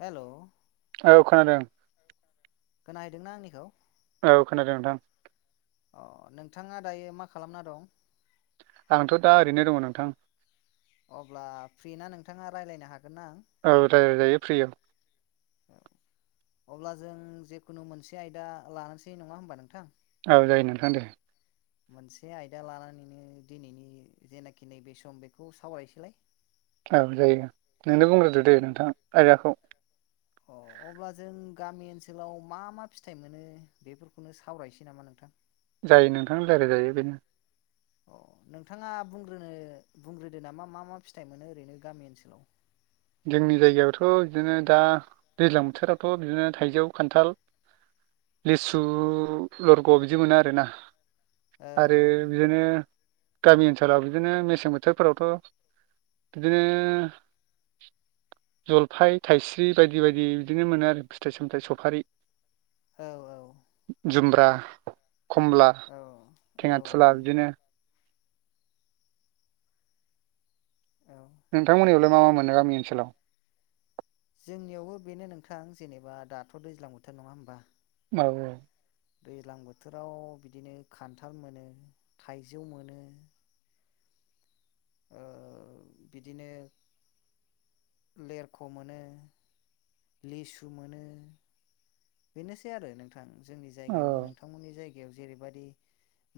हेल'। औ खोनादों। खोनाहैदोंना आंनिखौ‌ औ खोनादों नोंथां अ नोंथाङा दायो मा खालामना दं आंथ' दा ओरैनो दङ नोंथां। अब्ला फ्रि ना नोंथाङा रायज्लायनो हाग औ रायलायजायो फ्रि औ। अब्ला जों जेखुनु मोनसे आयदा लानोसै नङा होमबा नोंथां औ जायो नोंथां दे मोनसे आयदा लानानैनो दिनैनि जेनाखि नैबे सम बेखौ सावरायसैलाय औ जायो नोंनो बुंग्रोदो दे नोंथां आयदाखौ औ। अब्ला जों गामि ओनसोलाव मा मा फिथाइ मोनो बेफोरखौनो सावरायनोसै नामा नोंथां जायो नोंथां रायलायजायो बेनो औ। नोंथाङा बुंग्रोनो बुंग्रोदो नामा मा मा फिथाइ मोनो ओरैनो गामि ओनसोलाव जोंनि जायगायावथ' बिदिनो दा दैज्लां बोथोरावाथ' बिदिनो थाइजौ खान्थाल लिसु लरग' बिदि मोनो आरोना औ आरो बिदिनो गामि ओनसोलाव बिदिनो मेसें बोथोरफोरावथ' बिदिनो जलफाय, थाइस्रि बायदि बायदि बिदिनो मोनो आरो फिथाइ सामथायाइ सफारि औ जुमब्रा खमला औ औ थेङा थुला बिदिनो औ नोंथांमोननियावलाय मा मा मोनो गामि ओनसोलाव। जोंनियावबो बेनो नोंथां जेनेबा दाथ' दैज्लां बोथोर नङा होमबा औ। दैज्लां बोथोराव बिदिनो खान्थाल मोनो थाइजौ मोनो ओ बिदिनो लेरख' मोनो लिसु मोनो। बेनोसै आरो नोंथां जोंनि औ जायगायावबो नोंथांमोननि जायगायाव जेरैबादि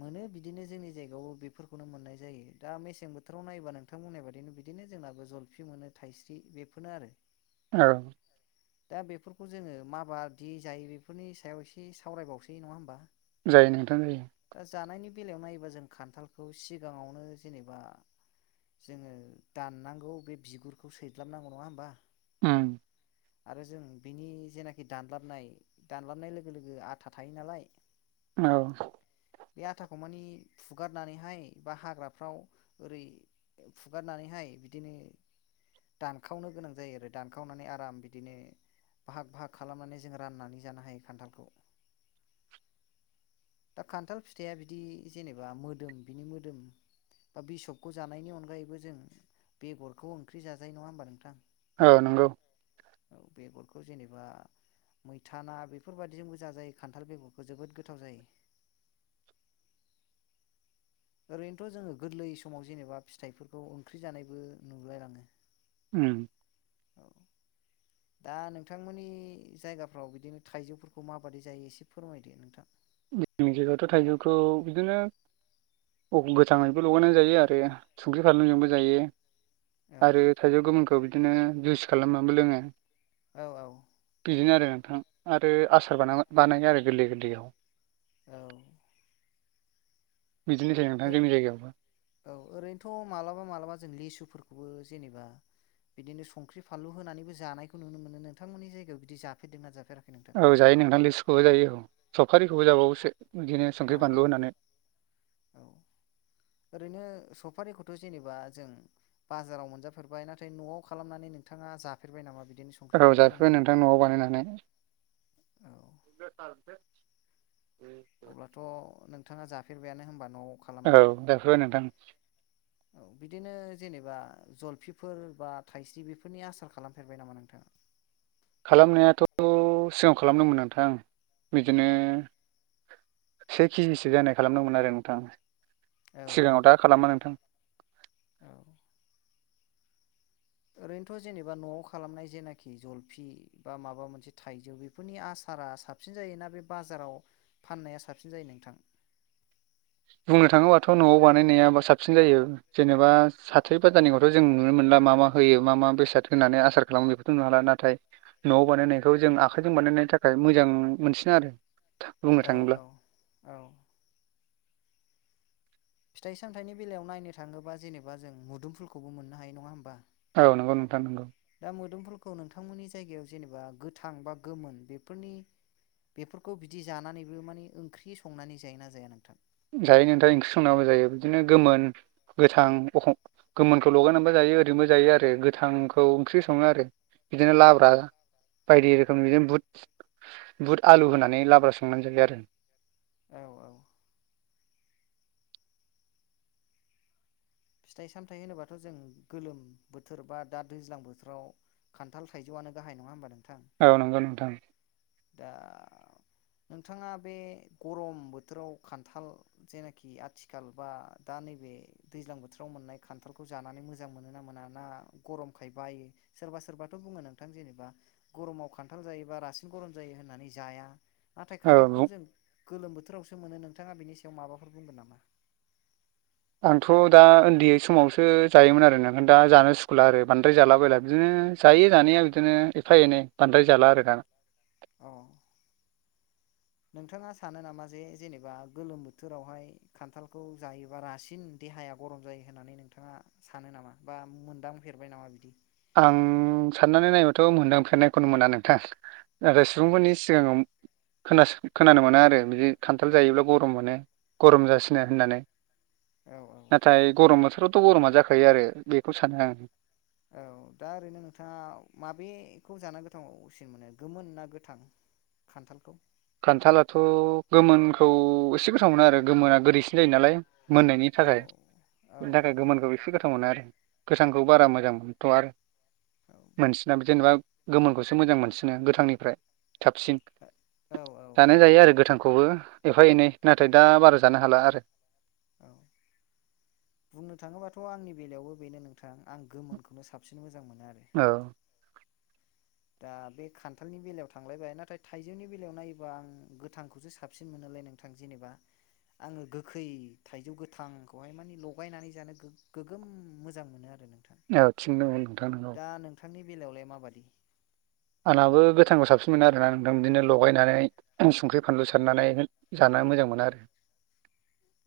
मोनो बिदिनो जोंनि जायगायावबो बेफोरखौनो मोननाय जायो दा मेसें बोथोराव नायबा नोंथां बुंनाय बादिनो बिदिनो बिनो जोंनाबो जलफि मोनो थाइस्रि बेफोरनो आरो। औ दा बेफोरखौ जोङो माबादि जायो बेफोरनि सायाव एसे सावरायबावसै नङा होमबा जायो नोंथां जायो दा जानायनि बेलायाव नायोबा जों खान्थालखौ सिगाङावनो जेनेबा जोङो दाननांगौ बे बिगुरखौ सैज्लाबनांगौ नङा होमबा उम आरो जों बिनि जेनाखि दानलाबनाय दानलाबनाय लोगो लोगो आथा थायो नालाय औ। बे आथाखौ मानि फुगारनानैहाय बा हाग्राफ्राव ओरै फुगारनानैहाय माय बिदिनो। दानखावनो गोनां जायो आरो दानखावनानै आराम बिदिनो बाहाग बाहाग खालामनानै रान्नानै जानो हायो‌ खान्थालखौ दा खान्थाल फिथाइया बिदि जेनेबा मोदोम बिनि मोदोम बा बिसबखौ जानायनि अनगायैबो जों बेगरखौ ओंख्रि जाजायो नङा होमबा नोंथां ओ नंगौ औ बेगरखौ जेनेबा मैथाना बेफोरबायदिजोंबो जायो खान्थाल बेगरखौ जोबोद गोथाव जायो। ओरैनोथ' जोङो गोरलै समाव जेनेबा फिथाइफोरखौ ओंख्रि जानायबो नुलायलाङो। उम औ दा नोंथांमोननि जायगाफ्राव बिदिनो थाइजौफोरखौ माबायदि जायो एसे फोरमायदो नोंथां। जोंनि जायगायावथ' थाइजौखौ बिदिनो गोथाङैबो लगायनाय जायो आरो संख्रि फानलुजोंबो जायो औ आरो थाइजौ गुबुनखौ बिदिनो जुइस खालामनानैबो लोङो। औ औ बिदिनो आरो नोंथां आरो आसार बो बानाय आरो गोरलै गोरलैयाव औ बिदिनोसै नोंथां जोंनि जायगायावबो औ ओरैनोथ' मालाबा मालाबा जों लिसुफोरखौ जेनेबा बिदिनो संख्रि फानलु होनानैबो जानायखौ नुनो मोनो नोंथांमोननि जायगायाव बिदि जाफेरदों ना जाफेराखै। नोंथां औ जायो नोंथां लिसुखौबो जायो सफारिखौबो जाबावोसो बिदिनो औ संख्रि बानलु होनानै औ ओरैनो सम समफारिखौथ' जेनेबा जों बाजाराव मोनजाफेरबाय नाथाय न'आव खालामनानै नोंथाङा जाफेरबाय नामा बिदि ओव जाफैबाय नोंथां न'आव बानायनै औ [unintelligible] अब्लाथ' नोंथाङा जाफेरबायानो होनबानो। ओव जाफेरबाय नोंथां बिदिनो जेनेबा जलफिफोर बा थाइस्रि बेफोरनि आसार खालामफेरबाय नामा नोंथाङा। [inaudible] खालामनायाथ' सिगाङाव खालामदोंमोन नोंथां बिदिनो से केजिसो जानाय खालामदोंमोन आरो नोंथां औ औ सिगाङाव दा खालामा नोंथां। औ ओरैनोथ' जेनेबा न'आव खालामनाय जेनाखि जलफि बा माबा मोनसे थाइजौ बेफोरनि आस सारा साबसिन जायोना बे बाजाराव फाननाया साबसिन जायो नोंथां बुंनो थाङोबाथ' न'आव बानायनायाबा साबसिन जायो जेनेबा साथ्रि बाजारनिखौथ' जों नुनो मोनला मा मा होयो मा मा बेसाद होननानै आसार खालामो बेखौथ' नुला नाथाय न'आव बानायनायखौ जों आखाइजों बानायनायनि थाखाय मोजां मोनसिनो आरो बुंनो थाङोब्ला औ-औ-औ फिथाइ सामथाइनि बेलायाव नायनो थाङोबा जेनेबा जों मुदुम फुलखौबो मोननो हायो नङा होमबा औ नंगौ नोंथां दा मोदोमफुलखौ नोंथांमोननि जायगायाव जेनेबा गोथां बा गोमोन बेफोरनि बेफोरखौ बिदि जानानैबो माने ओंख्रि संनानै जायोना जाया नोंथां जायो नोंथां ओंख्रि संनाबो जायो बिदिनो गोमोन गोथां अखं गोमोनखौ लगायनानैबो जायो ओरैनोबो जायो आरो गोथांखौ ओंख्रि सङो आरो बिदिनो लाब्रा बायदि रोखोम बिदिनो बुट बुट आलु होनानै लाब्रा संनानै जाय आरो [inaudible] [unintelligible] गाहाय नङा होनबा नों - औ नंगौ नोंथां दा नोंथाङा बे गरम बोथोराव खान्थाल जेनाखि आथिखाल बा दा नैबे दैज्लां बोथोर बोथोराव मोननाय खान्थालखौ जानानै मोजां मोनो ना मोना ना गरमखाय बायो सोरबा सोरबाथ' बुङो नोंथां जेनेबा गरमाव खान्थाल जायोबा रासिन गरम जायो होननानै जाया। नाथाय औ खान्थालखौ बुं जों गोलोम बोथोरावसो मोनो नोंथाङा बेनि सायाव माबाफोर बुंगोन नामा आंथ' दा उन्दै समावसो जायोमोन आरोना दा जानो सुखुला आरो बांद्राय जाला बायला बिदिनो जायो जानाया बिदिनो एफा एनै बांद्राय जाला आरो दाना औ नोंथाङा सानो नामा जे जेनेबा गोलोम बोथोरावहाय खान्थालखौ जायोबा रासिन देहानि हाया गरम जायो होननानै नोंथाङा सानो नामा बा मोनदांफेरबाय नामा बिदि। आं साननानै नायबाथ' मोनदांफेरनायखौनो मोना नोंथां नाथाय अ सुबुंफोरनि सिगाङाव खोनासो खोनानो मोनो आरो बिदि खान्थाल जायोब्ला गरम मोनो गरम जासिनो होननानै। औ औ नाथाय गरम बोथोरावथ' गरमा जाखायो आरो बेखौ सानो आं औ दा ओरैनो नोंथाङा माबेखौ जाना गोथांसिन मोनो गोमोन ना गोथां‌ खान्थालखौ खान्थालाथ गोमोनखौ एसे गोथाव मोनो आरो गोमोना गोदैसिन जायो नालाय। मोननायनि औ थाखाय औ बेनि थाखाय गोमोनखौ एसे गोथाव गोथाव मोनो आरो गोथांखौ बारा मोजां मोनथ आरो मोनसिना जेनेबा गोमोनखौसो मोजां मोनसिनो गोथांनिफ्राय थाबसिन औ औ औ जानाया जायो आरो। गोथांखौबो एफा एनै नाथाय दा बारा जानो हाला आरो औ बुंनो थाङोबाथ आंनि बेलायावबो बेनो नोंथां आं गोमोनखौनो साबसिन मोजां मोजां मोनो आरो। औ दा बे खान्थालनि बेलायाव थांलायबाय नाथाय थाइजौनि बेलायाव नायोबा आं गोथांखौसो साबसिन मोनो। ओमफाय नोंथां जेनेबा आङो गोखै थाइजौ गोथांखौहाय माने लगायनानै जानो गोगोम मोजां मोनो आरो नोंथां औ थिं दङ नोंथां नंगौ दा नोंथांनि बेलायावलाय माबादि? आंनाबो गोथांखौ साबसिन मोनो आरोना नोंथां बिदिनो लगायनानै संख्रि फानलु सारनानै जानानै ना मोजां मोना आरो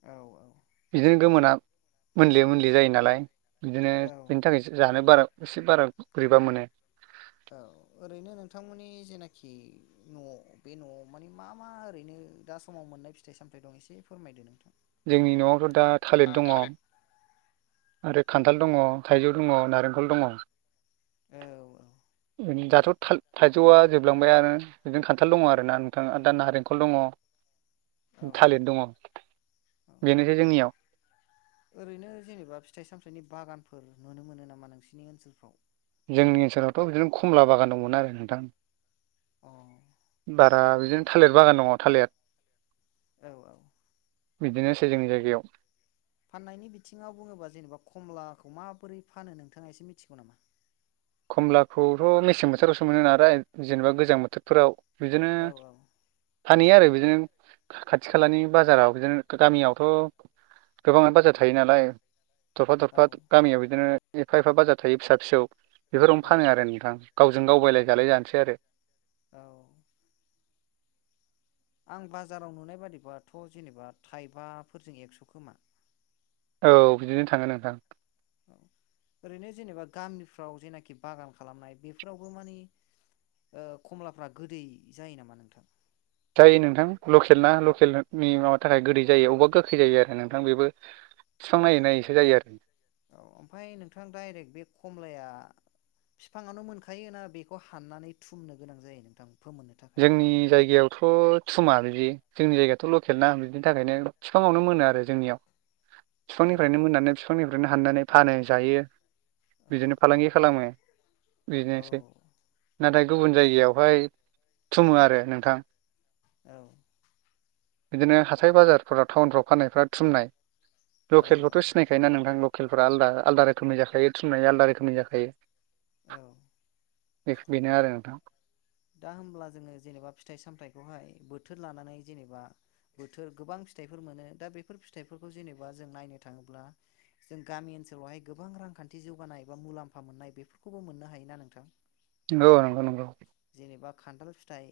औ औ बिदिनो गोमोना मोनले मोनले जायो नालाय बिदिनो औ बेनि थाखाय जानो बारा एसे बारा बोरैबा मोनो। औ ओरैनो नोंथांमोननि जेनाखि न बे नआव माने मा मा ओरैनो दा समाव? मोननाय फिथाइ सामथाय दं एसे फोरमायदो नोंथां जोंनि नआवथ दा थालिर दङ आरो खान्थाल दङ थाइजौ नारेंखल दङ औ दाथ थाल-थाइजौआ जोबलांबाय आरो बिदिनो खान्थाल दङ आरोना नोंथाङा आरो दा नारेंखल दङ। औ थालिर दङ औ बेनोसै जोंनियाव ओरैनो जेनेबा फिथाइ सामथायनि बागानफोर नुनो मोनो नामा नोंसिनि ओनसोलफ्राव? जोंनि ओनसोलावथ बिदिनो खमला बागान दंमोन आरो नोंथां। अ बारा बिदिनो थालिर बागान दङ थालिर औ औ बिदिनोसै जोंनि जायगायाव फाननायनि बिथिङाव बुङोबा जेनेबा कमलाखौ माबोरै फानो नोंथाङा एसे मिथिगौ नामा? खमलाखौथ मेसें बोथोरावसो मोनो नालाय जेनेबा गोजां बोथोरफोराव बिदिनो औ औ फानहैयो आरो बिदिनो खाथि खालानि बाजाराव बिदिनो गामियावथ गोबाङानो बाजार थायो नालाय। थरफा औ थरफा गामियाव बिदिनो एफा एफा बाजार थायो फिसा फिसौ बेफोरावनो फानो आरो नोंथां गावजों गाव बायलाय जालाय जानोसै आरो। औव आं बाजाराव नुनाय बादिबाथ जेनेबा थाइबाफोरजों एक्स शखोमा? औ बिदिनो थांगोन नोंथां ओरैनो जेनेबा गामिफ्राव जेनाखि बागान खालामनाय बेफोरावबो माने ओ खमलाफ्रा गोदै जायो नामा नोंथां? जायो नोंथां लकेल ना लकेलनि माबा थाखाय गोदै जायो अबेबा गोखै जायो आरो नोंथां बेबो फिफां नायै नायैसो जायो आरो औ ओमफ्राय नोंथां डाइरेक्ट बे खमलाया फिफाङानो मोनखायो ना बेखौ हाननानै थुमनो गोनां जायो नोंथां? फोमोननो थाखाय जोंनि जायगायावथ थूमा बिदि जोंनि जायगायाथ लकेल ना बिनि थाखायनो फिफाङावनो मोनो आरो जोंनियाव औ बिफांनिफ्रायनो मोननानै बिफांनिफ्राय ओरनो हाननानै फानो जायो बिदिनो फालांगि खालामो। औ बेनोसै नाथाय गुबुन जायगायावहाय थुमो आरो नोंथां। औ बिदिनो हाथाय बाजारफोराव टाउनफ्राव फाननायफ्रा थुमनाय लकेलखौथ' औ सिनायखायोना नोंथां लकेलफ्रा आलदा आलदा रोखोमनि जाखायो थुननाया आलदा रोखोमनि औ जाखायो। बेनो आरो नोंथां। दा होमब्ला जोङो जेनेबा फिथाइ सामथायखौहाय बोथोर लानानै जेनेबा बोथोर गोबां फिथाइ मोनो दा बेफोर फिथाइफोरखौ जेनेबा जों नायनो थाङोब्ला जों गामि ओनसोलावहाय गोबां रांखान्थि जौगानाय बा मुलाम्फा मोननाय बेफोरखौबो मोननो हायोना नोंथां।? औ नंगौ नंगौ। जेनेबा खान्थाल फिथाइ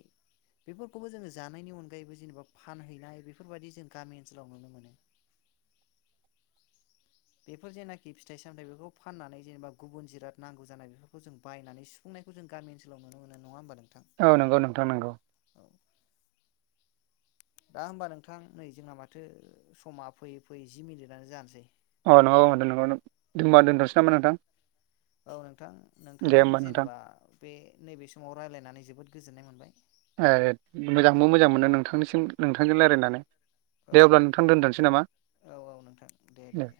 बेफोरखौबो जोङो जानायनि अनगायैबो जेनेबा फानहैनाय बेफोरबायाददि जों गामि ओनसोलाव नुनो मोनो। [inaudible] बेफोर जेनाखि फिथाइ सामथायाइ बेफोरखौ फाननानै जेनेबा गुबुन जिराद नांगौ जानाय बेफोरखौ जों बायनानै सुफुंनाय जों गामि ओनसोलाव नुनो मोनो नङा ओनबा नों औ नंगौ नोंथां नंगौ दा होमबा नोंथां नै जोंना माथो समा फैयै फैयै जि मिनिटआनो जानोसै अ नंगौ [unintelligible] ओमबा दोनथनोसै नामा नोंथां? औ नोंथां दे नोंथांजों होमबा नोंथां जेनेबा बे नैबे समाव रायलायनानै जोबोद गोजोननाय मोनबाय। ए मोजांबो मोजां मोनो नोंथांनिसिम नोंथांजों रायजलायनानै। औ दे अब्ला नोंथां दोनथसै नामा दे